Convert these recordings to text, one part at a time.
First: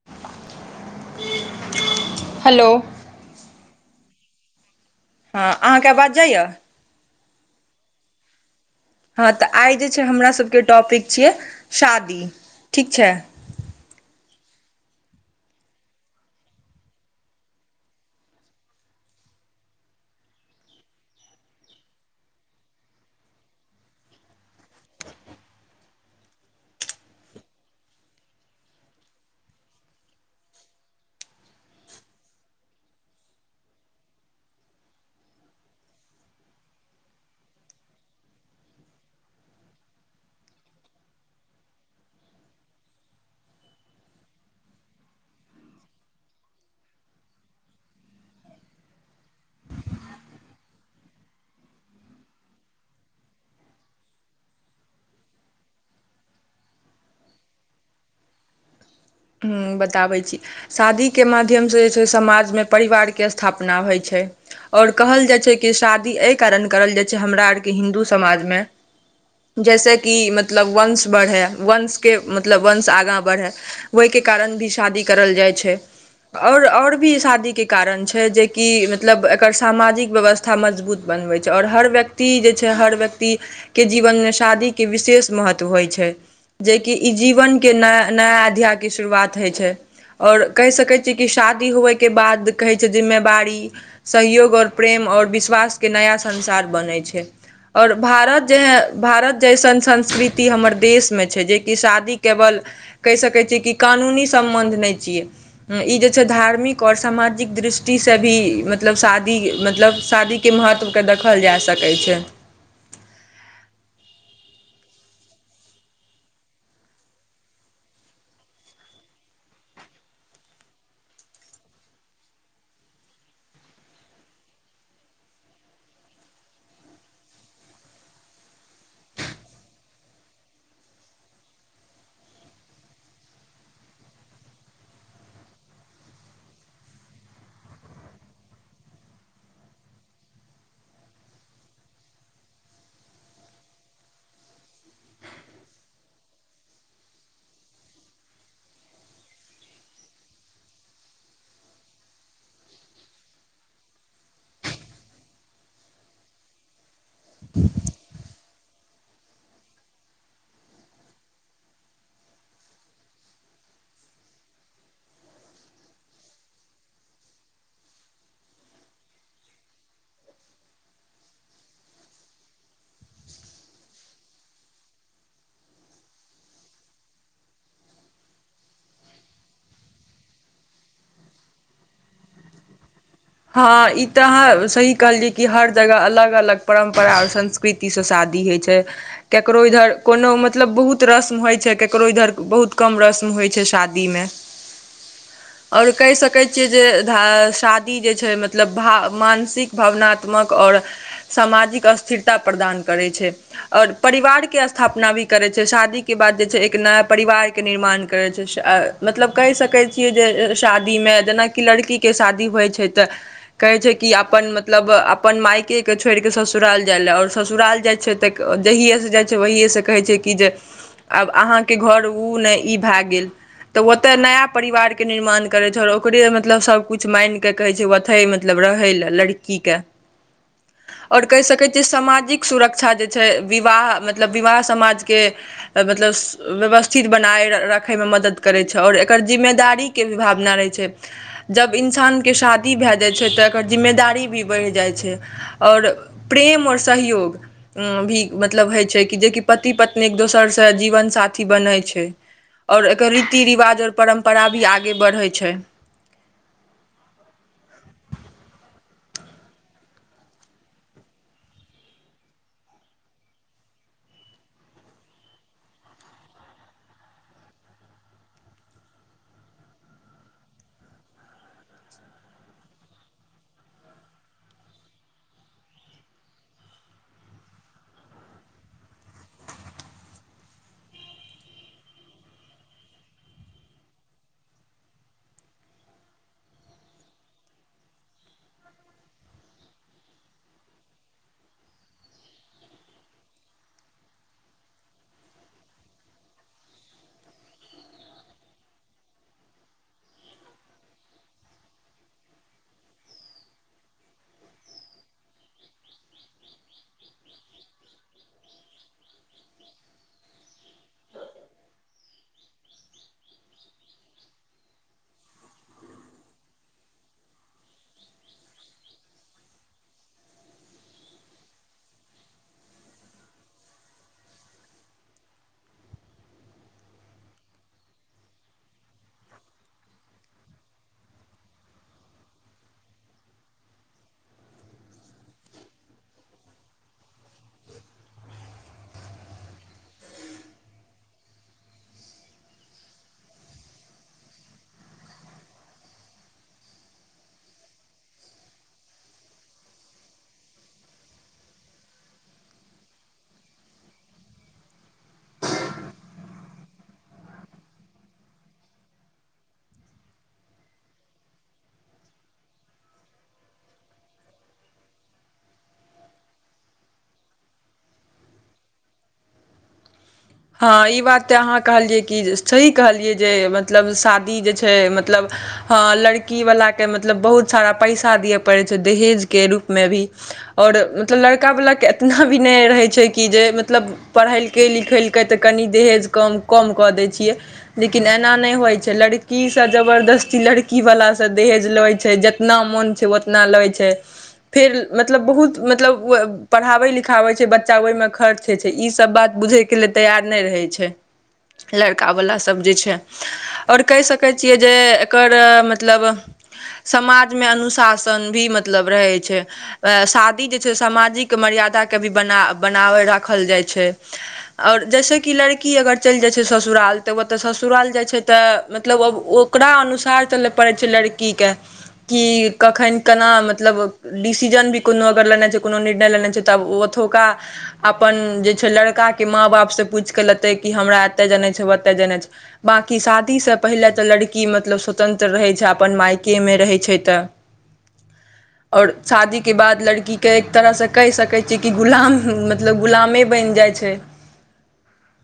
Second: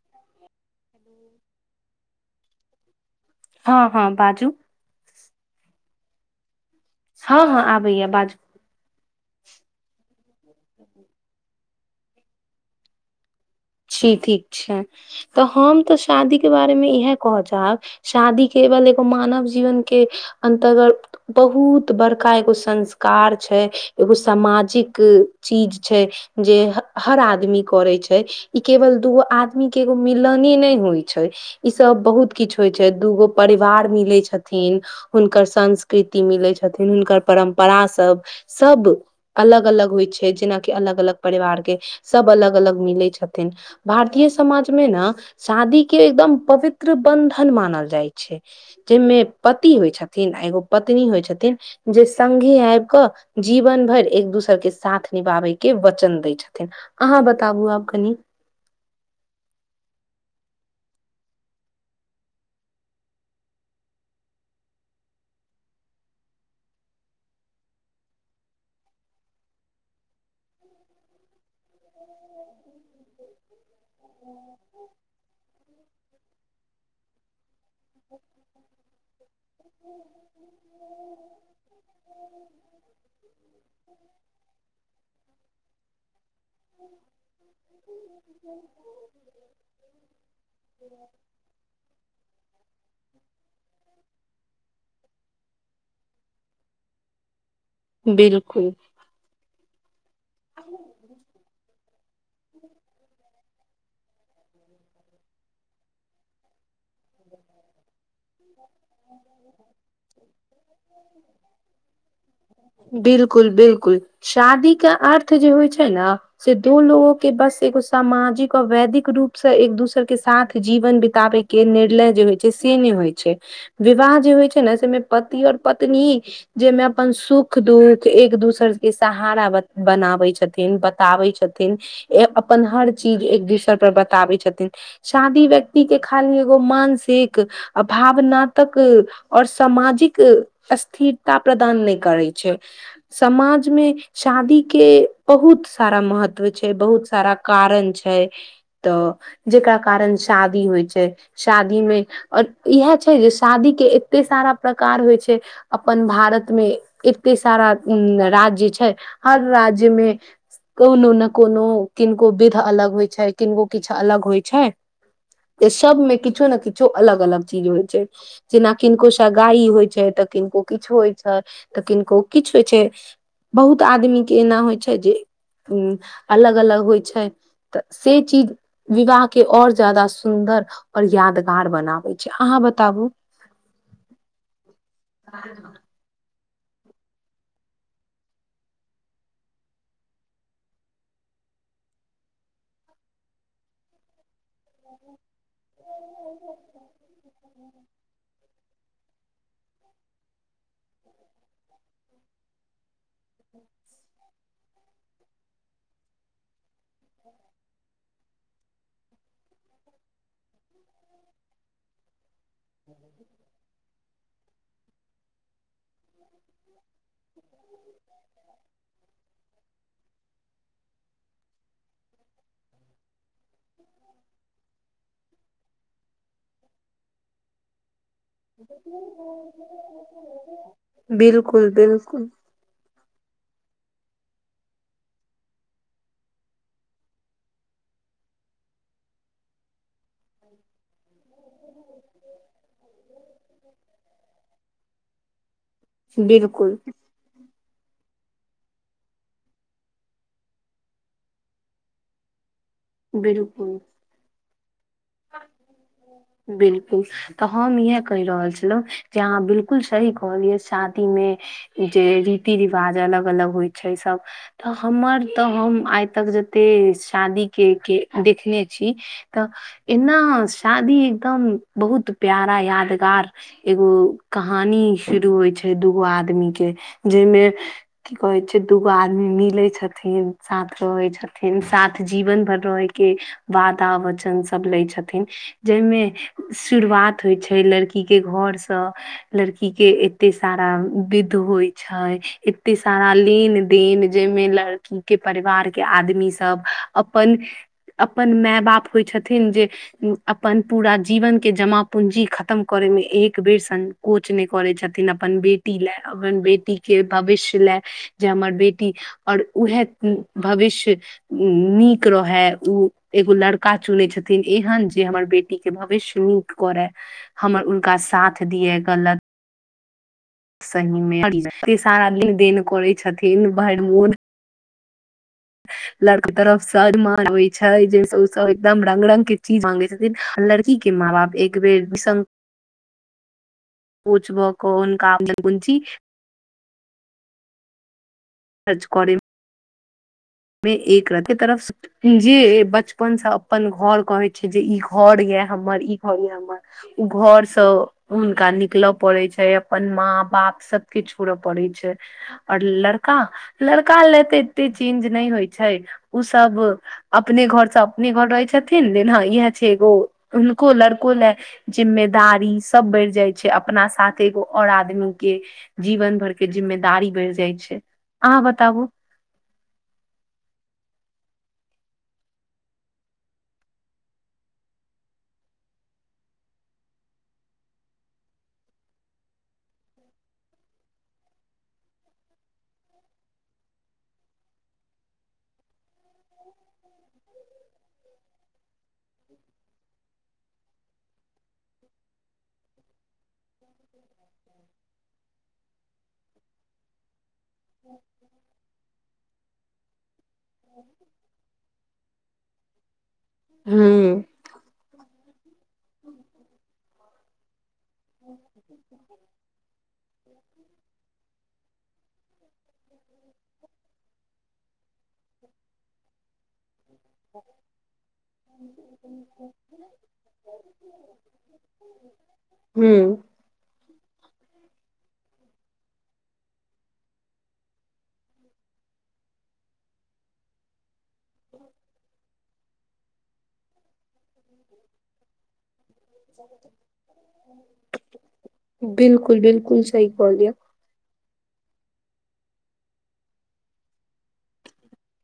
[unintelligible] Hello हँ हँ बाजू हँ अहाँके आबाज जाइए? हँ हँ आबैया बाज हँ तऽ आइ जे छै हमरासके टॉपिक छियै शादी ठीक छै। जी ठीक छै तऽ हम तऽ शादी के बारेमे इएह कहऽ चाहब शादी केवल एगो मानव जीवन के अन्तर्गत बहुत बड़का एगो संस्कार छै एगो सामाजिक चीज छै। जे हर हर आदमी करै छै। इ केवल दूगो आदमी के एगो मिलने न होइ छै। ई सब बहुत किछु होइ छै दूगो परिवार मिलै छथिन। हुनकर संस्कृति मिलै छथिन हुनकर परम्पराास सब। सब अलग अलग होइ छै जेनाकि अलग अलग परिवार के सब अलग अलग मिलै छथिन। भारतीय समाजमे न। शादी के एकदम पवित्र बन्धन मानल जाइ छै। जाहिमे पति होइ छथिन आ एगो पत्नी होइ छथिन जे संघे आबि कऽ। जीवन भरि एक दोसर के साथ निभाबैके वचन दै छथिन। अहाँ बताबू आब कनी। हूं बताबै छी। शादीके माध्यमसँ जे छै समाजमे परिवारके स्थापना होइ छै। आओर कहल जाइ छै कि शादी एहि कारण करल जाइ छै हमरा ओरके हिन्दू समाजमे। जैस की मतलब वंश बढ़ै वंशके मतलब वंश आगाँ बढ़ै। ओहिके कारण भी शादी करल जाइ छै। ओर और भी शादी के कारण छै जेकि मतलब एकर सामाजिक व्यवस्था। कथा मजबूत बनबै छै आओर हर व्यक्ति जे छै हर व्यक्ति। के जीवनमे शादीके विशेष महत्व होइ छै। जेकी ई जीवनके नया नया अध्यायके शुरुआत होइ छै। आओर कहि सकैत छियै कि शादी होबयके बाद कहै छै जिम्मेवारी। सहयोग आओर प्रेम आओर विश्वासके नया संसार बन। बनै छै आओर भारत जे बिलकुल भारत जैसन संस्कृति हमर देश मे छै जे। कि शादी केवल कहि सकै छियै की। कानूनी सम्बन्ध नहि छियै ई जे छै धार्मिक आऔर सामाजिक दृष्टि। छुटीसँ भी मतलब शादी मतलब शादीके महत्वके देखल जा सकै छै। बिलकुल बिलकुल शादी के अर्थ जे होइ छै न। से दो लोगो के बस एगो सामाजिक आऔर वैदिक रूप से एक दूसर के साथ जीवन बितबे। के निर्णय जे होइ छै से नहि होइ छै विवाह जे होइ छै ने सेमे पति आओर पत्नी। जाहिमे अपन सुख दुःख एक दोसर के सहारा बनाबे छथिन। बताबै छथिन अपन हर चीज एक दूसर पर बताबै छथिन। शादी व्यक्ति के खाली एगो मानसिक भावनातक। आओर सामाजिक स्थिरता प्रदान नहि करै छै समाजमे। शादी के बहुत सारा महत्व छै बहुत सारा कारण छै। तऽ जेकरा कारण शादी होइ छै शादी मे। और इएह छै जे शादी के एते सारा प्रकार होइ छै। अपन भारत मे एते सारा राज्य छै हर राज्य मे। कोनो ने कोनो किनको विध अलग होइ छै किनको किछु अलग होइ छै। ओ सबमे किछो ने किछो अलग अलग चीज होइ छै। जेना किनको स गाइ होइ छै तऽ किनको किछो होइ छै तऽ किनको किछु होइ छै। बहुत आदमीके एना होइ छै जे उ अलग अलग होइ छै। तऽ से चीज विवाह के और जादा सुन्दर और यादगार। बनाबै छै अहाँ बताबु। हँ ई तऽ अहाँ सही कहलियै कि हर जगह अलग अलग। परम्परा आओर संस्कृतिसँ शादी होइ छै। ककरो इधर कोनो मतलब बहुत रस्म होइ छै ककरो इधर बहुत कम रस्म होइ छै शादी। दीमे। [unintelligible] और कैह सकै छियै जे धा श्राद् छै मतलब भा-मानसिक भावनात्मक और सामाजिक अस्थिरता प्रदान करै छै। और परिवार के स्थापना भी करै छै, शादी के बाद जे छै एक नआ परिवार के निर्माण करै छै। शअ मतलब कैह सकै छियै जे शादी में जेनाकि लड़की के शादी हो तऽ कऐ छै कि आप्पन मतलब आप्पन मायके क छोइड़ क ससुराल जै ले और ससुराल जै छै तऽ क जहिए से जै छै वहिए से कहै छै कि जे आब अहाँके घर ऊ नै ई भे गेल। तऽ वत्त्ते नया परिवार के निर्मान करै छल, ओकरे मतलब सब कुछ मैन के कहै छै वथै मतलब रहै ले लड़की के, और कैह सकै बिल्कुल छियै बिल्कुल सामाजिक सुरक्षा जे छै विवाह, मतलब विवाह समाज के अ-मतलब स-व्यवस्थिद बनाय र-राखय में मदद करै छै और एकर जिम्मेदारी के भी भाबना रहै छै जब इन्सान के शादी भे जै छै तऽ एकर जिम्मेदारी भी बैढ़ जै छै। और प्रेम बिल्कुल और सहयोग हूं भी मतलब होइ छै कि जे कि पति-पत्नी क दोसर से जीवन-साथी बन्है छै। और एकर बिल्कुल रीति-रिवाज और परम्परा भी आगे बढै छै। बिलकुल। तऽ हम इहे कैह रहल छलौं जे अहाँ बिलकुल सही कहलियै शादी में जे रीति-रिवाज अलग-अलग होइ छै सब। त हमर तऽ हम आइ तक जते शादी के-के देखने छी तऽ एन्ना शादी एकदम बहुत प्यारा यादगार एगो कहानी शुरू होइ छै दूगो आदमी के जै में की कहै छै दू-गो आदमी मिलै छथिन, साथ रहै छथिन साथ जीबन भर रऐ के वादा वचन सब लै छथिन। जै में शुरुवात होइ छै लड़की के घर स लड़की के एत्ते सारा बिद्ध होइ छइ, एत्ते सारा लीन देन जै में लड़की के परिवार के आदमी सब अपन अपन मे-बाप होइ छथिन जे अपन पूरा जीवन के जमा-पूंजी खतम करै में एक बेर सं कोच नहि करै छथिन अपन बेटी ले अपन बेटी के भविष्य ले। जे हमर बेटी और उहे उं भविष्य उं नीक रहे, ऊ एगो लड़का चुनेै छथिन एहन जे हमर बेटी के भविष्य नीक करे। हमर उनका साथ दिये गलत सही में एत्ते सारा लेन-देन करै छथीन, भैरमोन। लड़क तरफ स दु मान होइ छै जै स उ सव एकदम रंग-रंग के चीज माँगे छ लड़की के माँ-बाप एक बेर विसम पूछबऽ कोन काम लेल बुन्ची सच करै में एकरती तरफ्स जे बचपन स अपन घर कहै छी जे ई घर ये हमर, ई घर ये हमर घर स हुनका निकल परय छै, अपन माँ बाप सबके छोड परय छै। और लड़का- लड़का ले तऽ एते चेंज नहि होइ छै, उ सब अपने घरसँ अपने घर रहै छथिन, लेकिन हँ ऐह छै एगो, हुनको लड़को ले जिम्मेदारी सब बढ़ि जाइ छै, अपना साथ एगो और आदमी के जीवन भरके जिम्मेदारी बढ़ि जाइ छै, अहाँ बताबु हँ ई बात तऽ अहाँ कहलियै कि सही कहलियै, जे मतलब शादी जे छै, मतलब हँ लड़की बलाके मतलब बहुत सारा पैसा दिय परय छै, दहेजके रूपमे भी और मतलब लड़का बलाके इतना भी नहि रहयछै कि जे मतलब पढ़ेलकै लिखेल‌ कै तऽ कनि दहेज कम- कम कऽ दै छिय। लेकिन एना नहि होइ छै, लड़कीसँ जबरदस्ती लड़की बलासँ दहेज लइ छै जत तना मन छै ओतना लै छै, फेर मतलब बहुत मतलब पढ़ाबै लिखाबै बच्चा ओहिमे खर्च होइ छै, ई सब बात बुझे के लेल तैयार नय रहय छय, लड़का बला सब जे छय और कहय सक हूँ कय छिय, ऐकर मतलब समाज में अनुशा सन भी मतलब रहै छै, शादी जे छै सामाजिक मर्यादा के भी बना बनाबै राखल जाइ छै। जै सकि लड़की अगर चलि जाइ छै, ओ ससुराल तऽ ओतऽ ससुराल जाइ छै तऽ मतलब ओ आब ओ ओकरा अनुसार चल परय छय लड़की के, की कखन हूँ कना मतलब डिसीजन भी कोनो अगर लेना छै, कोनो निर्णय लेना छै तब ओथुका अपन जे छै लड़का के माँ बाप से पूछि क लेतै कि, हमरा एते जेनाइ छै ओतै जनाइ छै। बांकी शादी से पहिले त लड़ की मतलब स्वतन्त्र रहै छै, अपन मायकेमे रहय छै तऽ। और बिल्कुल शादी के बाद बिल्कुल सही लड़कीे के कहलियै एक तरहस कहि सकै छि कि, गुलाम मतलब गुलामे बनि जाइ छै।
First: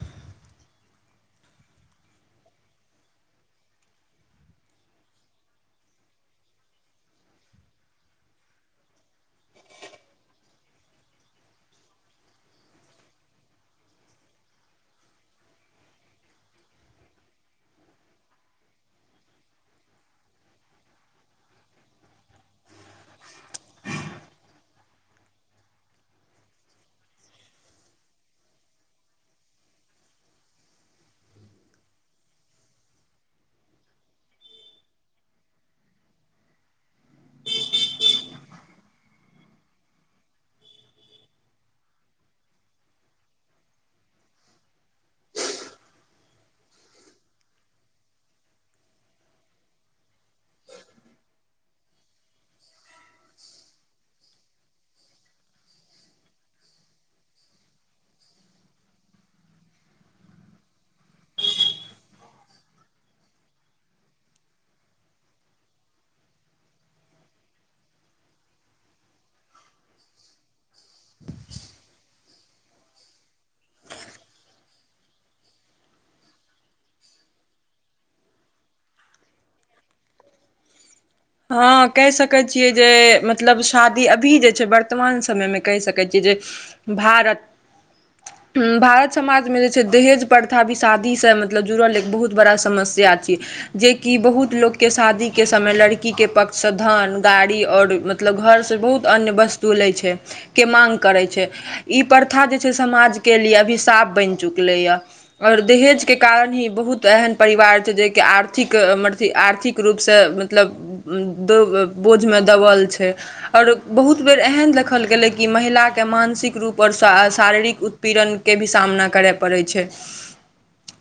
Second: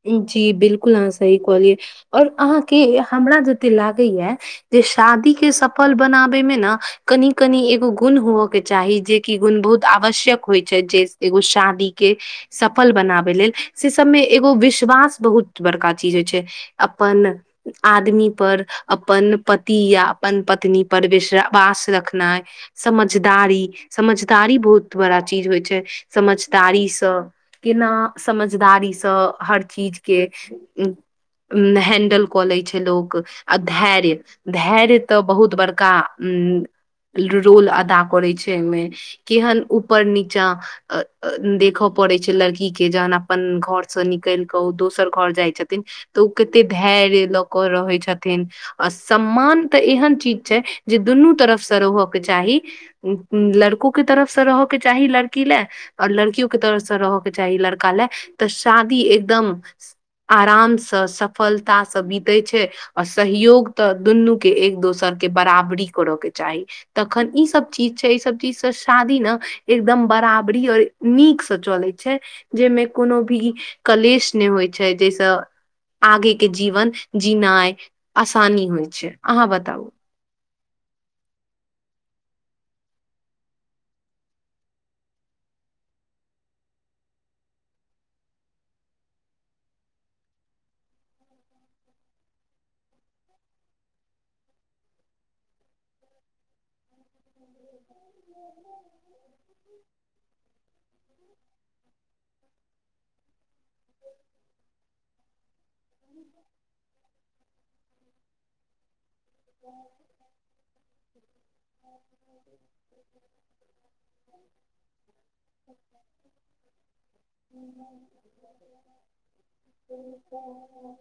जी बिल्कुल अहाँ सही कहलियै और अहाँके हमरा जते लागैया जे शादी के सफल बनाबे मे ने, कनि- कनि एगो गुण हुअ के चाही जे की गुण बहुत आवश्यक होइ छे, जे एगो शादी के सफल बनाबै लेल से सबमे एक एगो विश्वास बहुत बड़का चीज होइ छै, अपन आदमी पर अपन पति या अपन पत्नी पर विस वास रखनाइ। समझदारी समझदारी बहुत बड़ा चीज होइ छै समझदारीस केना समझदारीस हर चीजके हैंडल कऽ लै छै लोक आ धैर्य धैर्य तऽ बहुत बड़का रोल अदा करय छै अय मे केहन ऊपर नीचा देख परय छै लड़की के जहन अपन घर स निक केल कऽ ओ दोसर घर जाइ छथिन तऽ ओ कते धैर्य लऽ क रहै छथिन। आ सम्मान तऽ एहन चीज छै, जे दुनू तरफसँ रह के चाही। लड़को के तरफ से रह के चाही लड़की ले और लड़कियो के तरसँ रहयके चाही लड़का ले तऽ शादी एकदम आरामसँ सफलतासँ बितै छै। आ सहयोग तऽ दुनूके एक दोसर के बराबरी कर के चाही। तखन ई सब चीज छै ई सब चीजसँ शादी न एकदम बराबरी और नीकसँ चलय छै जय मे कोनो भी कलेश नै होय छै जे से आगे के जीवन जिनाय आसानी होय छै, अहाँ बताउ? हां कह सकय छियै जे मतलब शादी अभी जे छै वर्तमान समय मे कह सकय छियै जे भारत। हूं भारत समाज मे जे छै दहेज प्रथा भी शादी से मतलब जुड़ल एक बहुत बड़ा समस्या छियै। जेकि बहुत लोक के शादी के समय लड़की के पक्ष से धन गाड़ी और म-म मतलब घर से बहुत अन्य वस्तु लै छै के मांग करै छै। ई प्रथा जे छै समाज के लिए अभिशाप बैन चुकलै यै। और दहेज के कारण ही बहुत एहेन परिवार छै जे के आर्थिक अ मरथी आर्थिक रूप से मतलब उम्म दब बोझमे दबल छै और बहुत बेर एहेन देखल गेलय कि महिला के मानसिक रूप और शा आ शारीरिक उत्पीड़न के भी सामना करय पड़य छै।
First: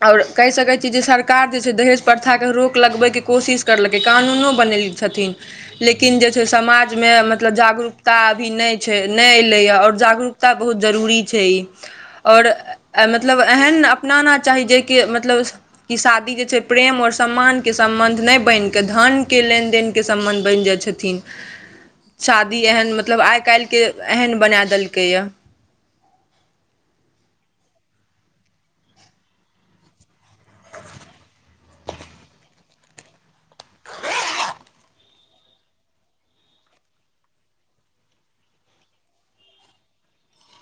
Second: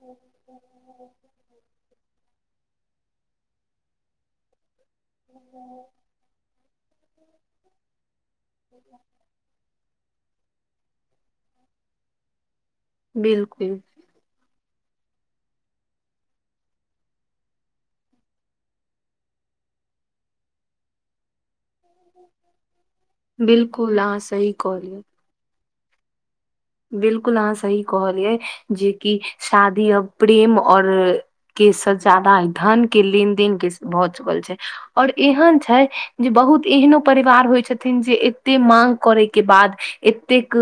और कह सकय छी जे सर कार जे छै दहेज प्रथा के रोक लगबै के कोशिश करलकै, कानूनो बनैएले छथिन लेक लेकिन जे छै समाज मे मतलब जागरूकता अभी नै छै नै ऐलय यै और जागरूक ता बहुत जरूरी छै और ए मतलब बिलकुल एहेन अपनाना चाही जै के मतलब ई शादी जे छै प्रेम और सम्मान के सम्बन्ध नै बैन कै धन के लेन-देन के सम्बन्ध बैन जाए छथिन। शादी एहेन मतलब आय काएल के बिलकुल अहाँ एहेन सही बनाए कहलियै देलकै यै। बिल्कुल अहाँ सही कहलियै जेकि शादी अब प्रेम और के से ज्यादा ई धन के लेन-देेन के भऽ चुकल छै। और एहेन छै जे बहुत एहनो परिवार होय छथिन जे एते मांग करय के बाद एतेक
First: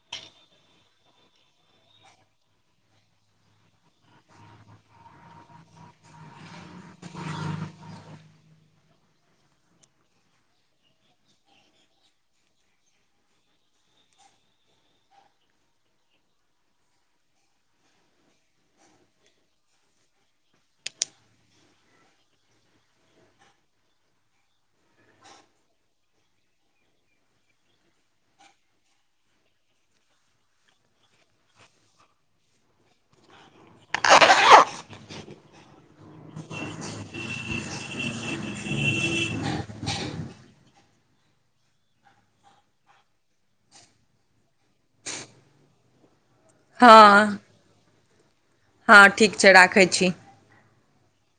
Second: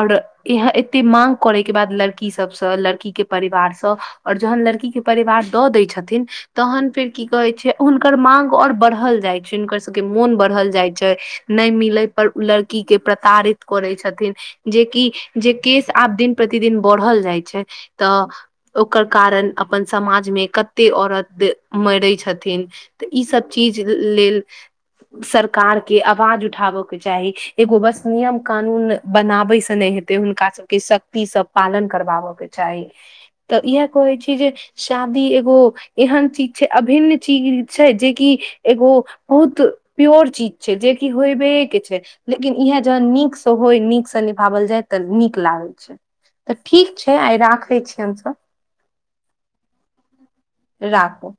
अर ऐह एते मांग करय के बाद लड़की सबसे लड़की के परिवार से और जहन लड़की के परिवार दऽ दै छथिन तहन फेर की कहै छै हुनकर माँग और बढ़ल जाए छै हुनकर सबके मोन बढ़ल जाए छै। नै मिले पर उ लड़की के प्रताड़ित करै छथिन जेकि जे केस आब दिन प्रतिदिन बढ़ल जाए छै तऽ ओकर कारण अपन समाज मे कत्ते औरत मरै छथिन। तऽ ई सब चीज लेल सरकार के आवाज उठा बऽ के चाही। एगो बस नियम कानून बनाबै से नै हे ते हुनका सबके शक्ति से पालन करबा ब के चाही तऽ इहै कहय छीयै जे शादी एगो एहेन चीज छै अभिन्न चीज छै जेकि एगो बहुत प्योर चीज छै जे कि होय बेयै के छै। लेकिन इहै जहन नीक से होय नीक से निभावल जाय तऽ नीक लागल छै तऽ ठीक छै आइ राखय छी हम सब। हां ठीक छै राखय छी। राखू।